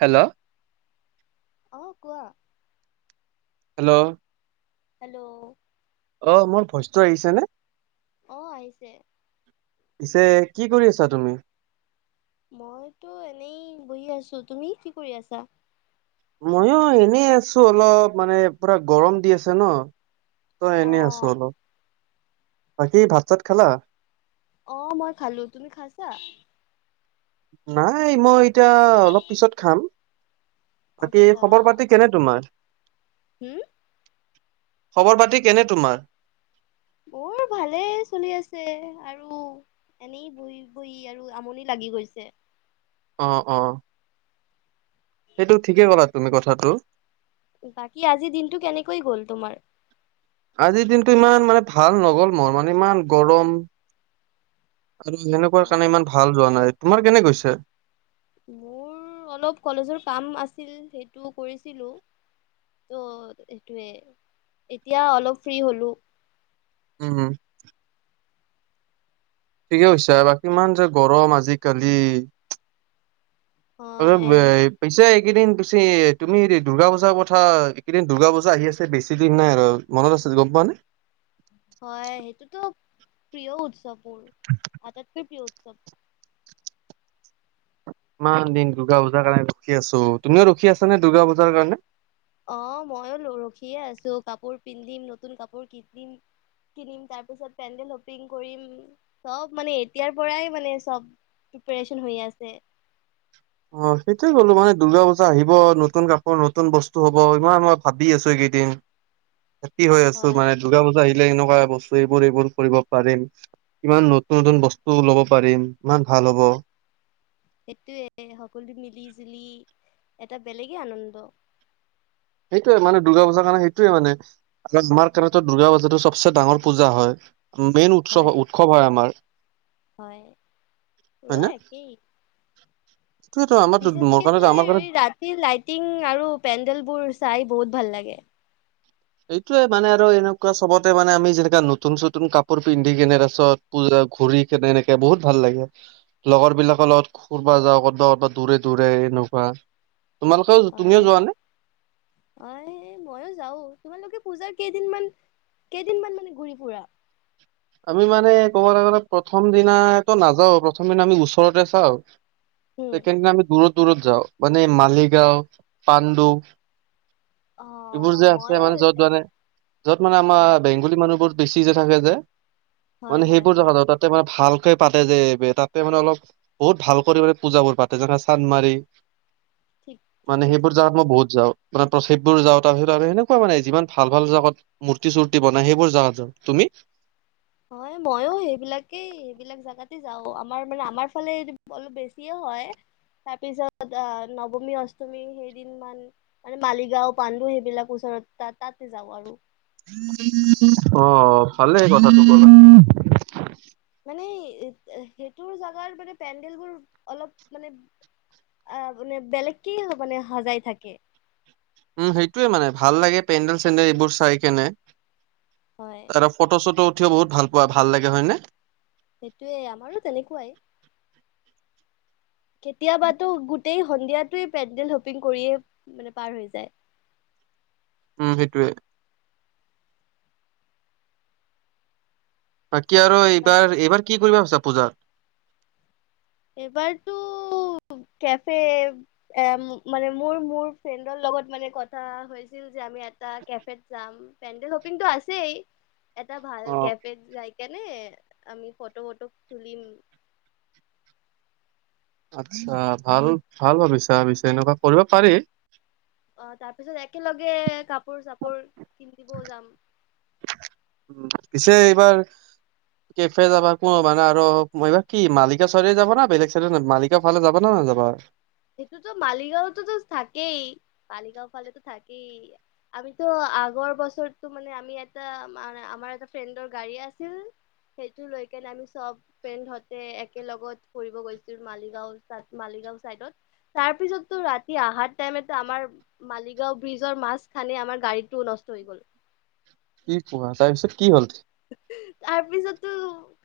Hello অ কোৱা hello hello অ মোৰ ভইচটো আহিছে নে অহ আহিছে পিছে কি কৰি আছা তুমি মইতো এনেই বহি আছো তুমি কি কৰি আছা ময়ো এনেই আছো অলপ মানে পুৰা গৰম দি আছে ন তই অ এনে আছো অলপ বাকী ভাত চাত খালা অ মই খালো তুমি খাইছা নাই মই এতিয়া অলপ পিছত খাম বাকী খবৰ পাতি কেনে তোমাৰ হম খবৰ পাতি কেনে তোমাৰ বৰ ভালেই চলি আছে আৰু এনেই বহি বহি আৰু আমনি লাগি গৈছে অ অ সেইটো ঠিকে ক'লা তুমি কথাটো বাকী আজিৰ দিনটো কেনেকৈ গ'ল তোমাৰ আজিৰ দিনটো ইমান মানে ভাল নগ'ল মোৰ মানে ইমান গৰম আৰু অ সেনেকুৱা কাৰণে ইমান ভাল যোৱা নাই তোমাৰ কেনে কৈছে মোৰ অলপ কলেজৰ কাম আছিল সেইটো কৰিছিলো ত' সেইটোৱে এতিয়া অলপ ফ্ৰী হলো উম ঠিকে কৈছ বাকী ইমান যে গৰম আজিকালি ম হয় পইচা এক এইকেইদিন বেছি তুমি দুৰ্গা পূজাৰ কথা এইকেইদিন দুৰ্গা পূজা আহি আছে বেছি দিন নাই আৰু মনত আছে গম পোৱা নে হয় সেইটোতো প্ৰিয় উৎসৱ মোৰ আটাইতকৈ প্ৰিয় উৎসৱ ইমান দিন দুৰ্গা পূজাৰ কাৰণে ৰখি আছো তুমিও ৰখি আছা নে দুৰ্গা পূজাৰ কাৰণে অ ময়ো ৰখিয়ে আছো কাপোৰ পিন্ধিম নতুন কাপোৰ কিনিম কিনিম তাৰ পিছত পেণ্ডেল হপিং কৰিম চব মানে এতিয়াৰ পৰাই মানে চব প্ৰিপাৰেচন হৈ আছে অ সেইটোয়ে গ'লো মানে দুৰ্গা পূজা আহিব নতুন কাপোৰ নতুন বস্তু হব ইমান মই ভাবি আছো তি হৈ আছো হয় মানে দুৰ্গা পূজা আহিলে এনেকোৱা বস্তু এইবোৰ এইবোৰ কৰিব পাৰিম ইমান নতুন নতুন বস্তু লব পাৰিম ইমান ভাল হ'ব [inaudible] সেইটোয়ে সকলো মিলি জুলি এটা বেলেগে আনন্দ সেইটোৱে মানে দুৰ্গা পূজাৰ কাৰণে সেইটোৱে মানে আমাৰ কাৰণ দুৰ্গা পূজাটো চবচে ডাঙৰ পূজা হয় মেইন হয় উৎসৱ উৎসৱ হয় আমাৰ হয় হয় নে ৰোৱে কি সেইটোয়েতো আমাৰ মোৰ বিশষকো কাৰণে আমাৰ কাৰণে ৰাতি লাইটিং আৰু পেণ্ডেল বোৰ চাই বহুত ভাল লাগে এইটোয়ে মানে আৰু এনেকুৱা চবতে মানে আমি যেনো নতুন চতুন কাপোৰ পিন্ধি কিনে তছত পজা [unintelligible] ঘুৰি কেনে এনেকে বহুত ভাল লাগে লগৰ বিলাকৰ লগত কবা যাওঁ কৰ'বা ক'ব দূৰে দূৰে নোহোৱা তোমালোকে হয় তুমিও যোৱা নে হয় মইয়ো যাও তোমালোকে পূজাৰ কেইদিনান কেইদিন মান মানে ঘূৰি ফুৰা আমি মানে ক'বলৈ গ'লে প্ৰথম দিনাটো নাযাও প্ৰথম দিনা আমি ওচৰতে চাও উম সেইকাৰে আমি দূৰত দূৰত যাওঁ মানে মালিগাঁও পাণ্ডু অ এইবোৰ যে আছে মইয়ো মানে য'ত মানে য'ত মানে আমাৰ হয় বেংগলী মানুহবোৰ বেছি যে থাকে যে হয় মানে হয় সেইবোৰ জা হয় যা তাতে মানে ভাল [unintelligible] পাতে যে তাতে মানে অলপ বহুত ভাল কৰি মানে পূজাবোৰ পাতে যেনে চান্দ মাৰি ঠিক ঠিক মানে সেইবোৰ কৈছা যাৱাত মই বহুত যাওঁ মানে প্ৰথেপবোৰ যাওঁ তাৰপিছত আৰু সনেকুৱা মানে যিমান ভাল ভাল জাগাত মূৰ্তি চূতি বনাই সেইবোৰ জাগাত যাওঁ তুমি [unintelligible] [inaudible] হয় মইও সেইবিলাকেই সেইবিলাক জাগাতে যাও আমাৰ মানে আমাৰ ফালে অলপ বেছিয়ে হয় তাৰ পিছত আহ নৱমী অষ্টমী সেইদিন মান মানে মালিগাঁও পাণ্ডু সেইবিলাক ওচৰত তাতে যাওঁ আৰু অ ভালে কথাটো ক'ল মানে [inaudible] সেইটোৰ জেগাৰ মানে পেডেল বোৰ অলপ মানে আহ মানে বেলেগক মানে সাজাই থাকে উম সেইটোৱে মানে ভাল লাগে পেণ্ডেল চেণ্ডেল এইবোৰ চাই কেনে হয় তাৰপৰা ফটো চটো উঠিও বহুত ভাল পোৱা ভাল লাগে হয়নে সেইটোয়ে আমাৰো তেনেকুৱাই কেতিয়াবাতো গোটেই সন্ধিয়াতে পেণ্ডেল হপিং কৰিয়ে মানে পাৰ হৈ যায় [unintelligible] [inaudible] সেইটোৱে বাকি আৰু বা এইবাৰ এইবাৰ কি কৰিব ভাবিছা পূজাত [unintelligible] এবাৰতো কে এ মানে মোৰ মোৰ ফ্ৰেডৰ লগত মানে কথা হৈছিল। আমি এটা কেফ যাম পেণ্ডেল শপিংটো আছেই। এটা ভাল অ কেফে জায়কা নে আমি ফটো ট তুলিম আচ্ছা ভাল ভাল ভাবিছা ভাবিছে এনেকুৱা কৰিব পাৰি অ তাৰ পিছত একেলগে কাপোৰ চাপোৰ কিনিবও যাম উ পিছে এইবাৰ কেফে যাবা কোনো মানে আৰু এইবা কি মালিকা চ যাব না বেলেগ চ মালিকাৰ ফালে যাব নয় যাবা সেইটোতো মালিগাঁওতোতো থাকেই মালিগাঁও ফালেতো থাকেই আমিতিতো আগৰ বছৰতো মানে আমি এটা আমাৰ এটা ফ্ৰেণ্ডৰ গাড়ী আছিল সেইটো লৈ কেনে আমি চব ফ্ৰেড হতে একেল লগগত ফুৰিব গৈছিলো মালিগাঁও ত মাল চাইডত তাৰপিছতো ৰাতি অহা টাইমো আমাৰ মালিগাও ব্ৰিজৰ মাছখান আমাৰ গাড়ীতো নষ্ট হৈ গলো কি কোৱা তাৰ পিছেত তাৰপিছতো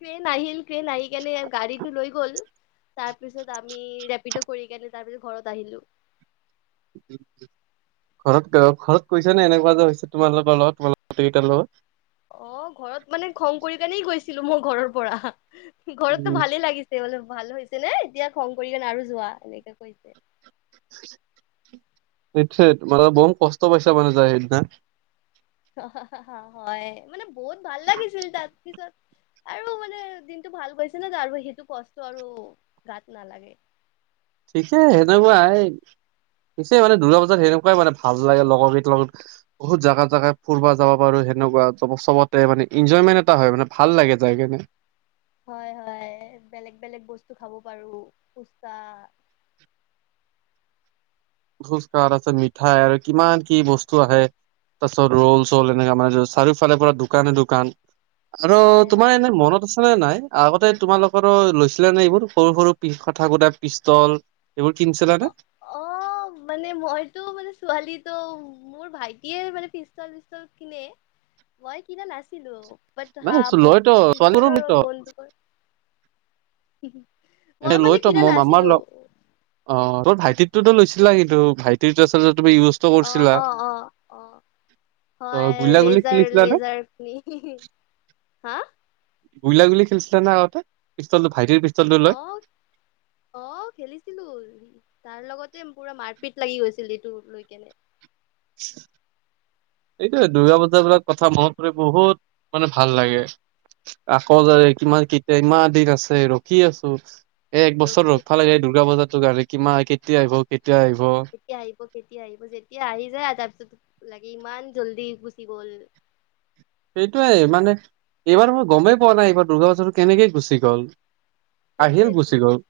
ট্ৰেইন আহিল ট্ৰেইন আহি কেনে গাড়ীটো লৈ গ'ল তাৰ পিছত আমি ৰেপিড কৰি কেনে তাৰপিছত ঘৰত আহিলো উম ঘৰত ঘৰত কৈছে নে এনেকুৱা যে হৈছে তোমাল লগোকৰ লগত তোমাৰ লগ কেইটাৰ লগত অঁ ঘৰত মানে খং কৰি কাৰণেই গৈছিলো মই ঘৰৰ পৰা ঘৰততো উম ভালে লাগিছে বললে ভাল হৈছে নে এতিয়া খং কৰি কে আৰু যোৱা এনেকে কৈছে [unintelligible] নিশ্চয় মানে বৰু কষ্ট পাইছা মানে যায় সেইদিনা। হয় মানে বহুত ভাল লাগিছিল তাৰ পিছত। [unintelligible] মানে দিনটো ভাল কৰিছে ন তাৰ সেইটো কষ্ট আৰু গাত নালাগে? ঠিকে হে ন বাই পিছে মানে দুৰ্গা পূজাত সেনেকুৱাই মানে ভাল লাগে লগৰ লগত বহুত জাগা জাগাই ফুুৰবা যাব পাৰো। সেনেকুৱা চবতে মানে এনজয়মেণ্ট এটা হয় মানে ভাল লাগে যায় কিনে। হয় হয় বেলেগ বেলেগ বস্তু খাব পাৰো পুচা। [unintelligible] খোজ আছে মিঠাই আৰু কিমান কি বস্তু আহে। তাৰপিছত ৰল চল এনেকা মানে চাৰিওফালে পৰা দোকানে দোকান। আৰু হয় তোমাৰ হয় এনে মনত আছে আে নাই আগতে তোমালোকৰ লৈছিলে নে এইবোৰ সৰু সৰুি কথাকুটা পিষ্টল। এইবোৰ কিনিছিলো নে। অ মানে মইতো মানে ছোৱালী তো মোৰ ভাইটিয়ে মানে পিষ্টল পিষ্টল কিনে। মই কিনা নছিলো। বাট হা নাই লয়তো ছোৱালীবোৰো পিছালৰ লয়তো বন্দুকৰ এ লৈতো মম আমাৰ লগ অঁ। ভাইটিতটোতো লৈছিলা কিন্তু ভাইটিৰ তাৰ তুমি ইউজটো অ কৰিছিলা? অ অ অ ত হয় গুলা গুলি লেজাৰ খেলিছিলা নে লেজাৰ হাঁ গুলিয়া গুলি খেলিছিলে নে আগতে পিছ। আহ আহ খেলিছিলো? তাৰ লগতে পুৰা মাৰপিট লাগি গৈছিল এইটো লৈ কেনে। [unintelligible] এইটোয়ে দূৰ্গা পূজাবিলাক কথা মন কৰি বহুত মানে ভাল লাগে। আকৌ যাৰে হয় কিমান কেতিয়া ইমান দিন আছে ৰখি আছো। এ এক বছৰ ৰখি ভালে আছো এই দ দুৰ্গা পজা ৰ কাৰণে কিা কেতিয়া আহিব কেয়া। কেতিয়া আহিব কেতিয়া আহিব যেতিয়া আহি যায় তাৰপিছত? লাগে ইমান জল্দি গুচি গল। সেইটোয়ে মানে এইবাৰ মই গমেই পোৱা নাই এইবাৰ দুৰ্গা পূজাটো কেনেকে গুচি গ'ল। আহিল সেইটোয়েতো গুচি গ'ল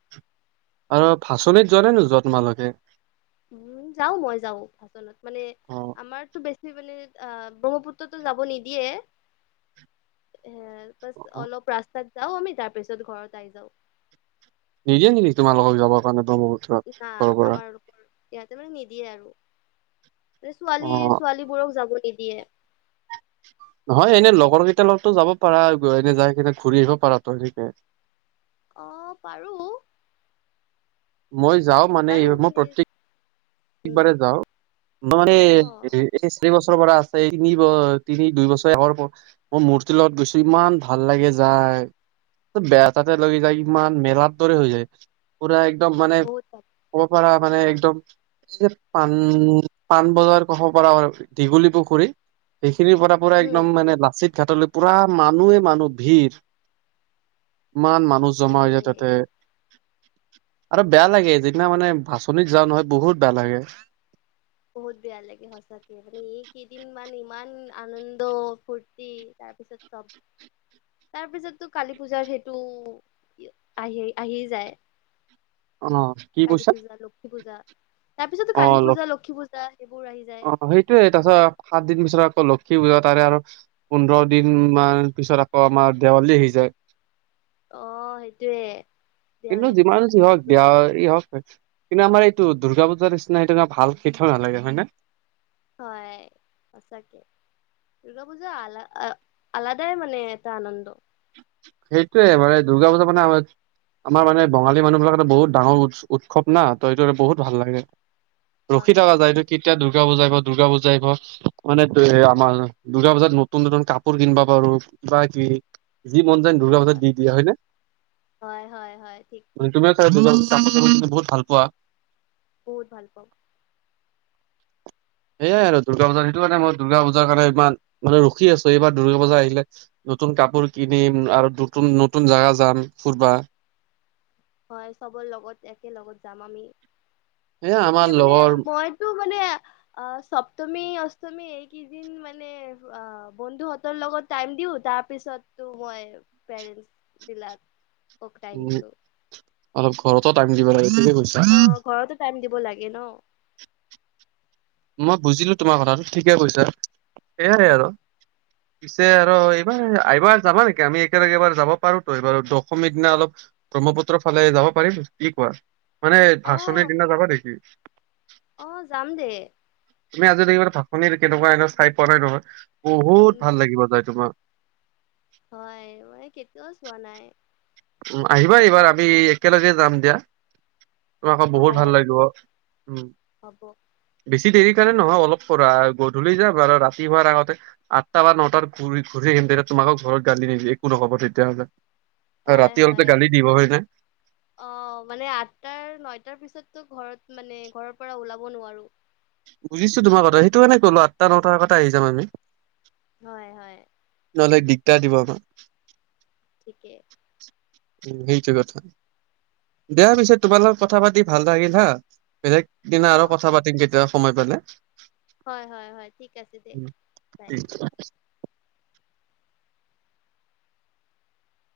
আৰু ভাচনীত যোৱা নে নোযোৱা তোমালোকে? উম যাও মই যাও ভাচনীত মানে অ আমাৰতো বেছি। মানে অহ ব্ৰহ্মপুত্ৰতো যাব নিদিয়ে। হ প অ অলপ ৰাস্তাত যাওঁ আমি তাৰপিছত ঘৰত আহ যাও। নিদিয়ে নেকি তোমাৰ লগত যাবৰ কাৰণে ব্ৰহ্মপুত্ৰত ঘৰৰ পৰা। ইহতে মানে নিদিয়ে আৰু মান ছোৱালী অ ছোৱালীবোৰক যাব। নিদিয়ে। হয়হ এনে লগৰ কেইটাৰ লগতো যাব পাৰা এনে যাই কেই ঘূৰি আহিব পাৰা তো সেনেকে। আহ পাৰো। মই যাওঁ মানে এই মোৰ প্ৰতেক। উম একবাৰে যাও মে অ এই শ। বৰ পৰা আছে তিনি তিনি দুই বছৰ আগৰ মই মূৰ্তিৰ লগত গৈছো ইমান ভাল লাগে যা। বেয়া তাতে লি যায় ইমান মেলাৰ দৰে হৈ যায় পুৰা। একদম মানে বহুত ক'ব পৰা মানে অ একদম। এই যে পাণ পাণবজাৰ কব পাৰ দীঘুলী পুখুৰী সিন। খিনিৰ পৰা পুৰা একদম হম মানে লাচিত ঘাটলৈ পুৰা মানুহে মানুহ ভিৰ। ইমান মানুহ বাপৰে জমা হৈ যায় তাতে। আৰু বেয়া লাগে যিদিনা মানে বাছনত যাওঁ নহয় বহুত বেয়া লাগে। বহুত বেয়া লাগে সঁচাকে মানে এই কেইদিন মান ইমান আনন্দ ফূুৰ্তি। তাৰপিছত চব। তাৰপিছতো কালী পূজাৰ সেইটো আহি আহি যায়। অহ কি কালী কৈছা। পূজা লক্ষী পূজা তাৰ পিছতো কালী পূজা লক্ষী পূজা সেইবোৰ আহি যায় অলপ অ সেইটোয়ে তাৰছত সাত দিন পিছত আকৌ লক্ষী পূজা তাৰে আৰু পোন্ধৰ দিন মান পিছত আকৌ আমাৰ দেৱালী আহি যায়। অ সেইটোৱে কিন্তু দেৱালী যিমান যি আ হওক দেৱালী হওক কিন্তু আমাৰ এইটো দুৰ্গা পূজাৰ নিচিনা এনেকা ভাল সিঠা নালাগে হয়ে ন। হয় সঁচাকে। দুৰ্গা পূজা আল আলাদাই মানে এটা আনন্দ। সেইটোয়ে মানে দুৰ্গা পূজা মানে আমাৰ আমাৰ মানে বঙালী মানুহ বিলাকেটো বহুত ডাঙৰ উ উৎসৱ না ত এইটো বহুত ভাল লাগে। হয় ৰখি থকা যায় হয় এইটো কেতিয়া দুৰ্গা পূজা দুৰ্গা পূজা মানে আমাৰ দ দুৰ্গা পূজাত নতুন নতুন কাপোৰ কিনবা পাৰো বা যি যি মন যায় দুৰ্গা পূজাত হয় দি দিয়ে হয়নে হয় হয় হয় ঠিক মানে ঠিক তুমি চাগে কাপোৰ লব বহুত ভাল পোৱা। বহুত ভাল পাওঁ। সেয়াই আৰু দুৰ্গা পূজা সেইটো কাৰণে মই দুৰ্গা পূজাৰ কাৰণে ইমান মানে ৰখি আছো এইবাৰ দুৰ্গা পূজা আহিলে নতুন কাপোৰ কিনিম আৰু নতুন নতুন জাগা যাম ফুুৰবা। হয় চবৰ লগত একে লগত যাম আমি এয়া আমাৰ তেতিয়া মানে লগৰ মইতো মানে [unintelligible] অ চপ্তমী অষ্টমী এইকেইদিন মানে অ বন্ধুহতৰ লগত টাইম দিও। তাৰ পিছতো মই পেৰেণ্ট বিলাকক‌ টাইম উম দিও। অলপ ঘৰতো টাইম দিব লাগে। ঠিকে কৈছা। অ ঘৰতো টাইম দিব লাগে ন। মই বুজিলো তোমাৰ কথাটো ঠিকে কৈছা সেইয়াই আৰু। পিছে আৰু এইবাৰ এইবাৰ যাবা নেকি আমি একেলগে এইবাৰ যাব পাৰোতো এইবাৰ দশমীৰ দিনা অলপ ব্ৰহ্মপুত্ৰৰ ফালে যাব পাৰি কি কোৱা? মানে অ ভাচনিৰ দিনা যাবা নেকি? অ যাম দে তুমি আজি ভাত পানী কেনেকুৱা এনে চাই পোৱা নাই নহয় বহুত উম ভাল লাগিব যায় তোমাৰ। হয় মই কেতিয়াওঁ ছোৱা নাই। উ আহিবা এইবাৰ আমি একেলগে যাম দিয়া। ত আকৌ হ'ব বহুত ভাল হ'ব লাগিব উ হ'ব বেছি দেৰি সেইকাৰণে নহয় অলপ গধূলি যাম আৰু ৰাতি হোৱাৰ আগতে আঠটা বা নটাত ঘূৰি আহিম তেতি মাকক ঘৰত গালি নিদি একো নহ'ব তেতিয়াহ'লে। আৰু হয় ৰাতি হ'লেতো হয় গালি দিব হয় নে অ মানে আঠটাৰ নয়টাৰ পিছত তো ঘৰত মানে ঘৰৰ পৰা ওলাব নোৱাৰো। বুজিছো তোমাৰ কথা সেইটো কাৰনে ক'লো আঠটা- নটাৰ আগতে আহি যাম আমি। হয় হয়। নহলে দিগদাৰ দিব আমাক থিকে। উ সেইটো কথা। দিয়া পিছে তোমাৰ লগত কথা পাতি ভাল লাগিল হা বেলেগ দিনা অ আৰু কথা পাতিম কেতিয়াবা সময় পালে। হয় হয় হয় ঠিক আছে দে উম, বাই। ঠিক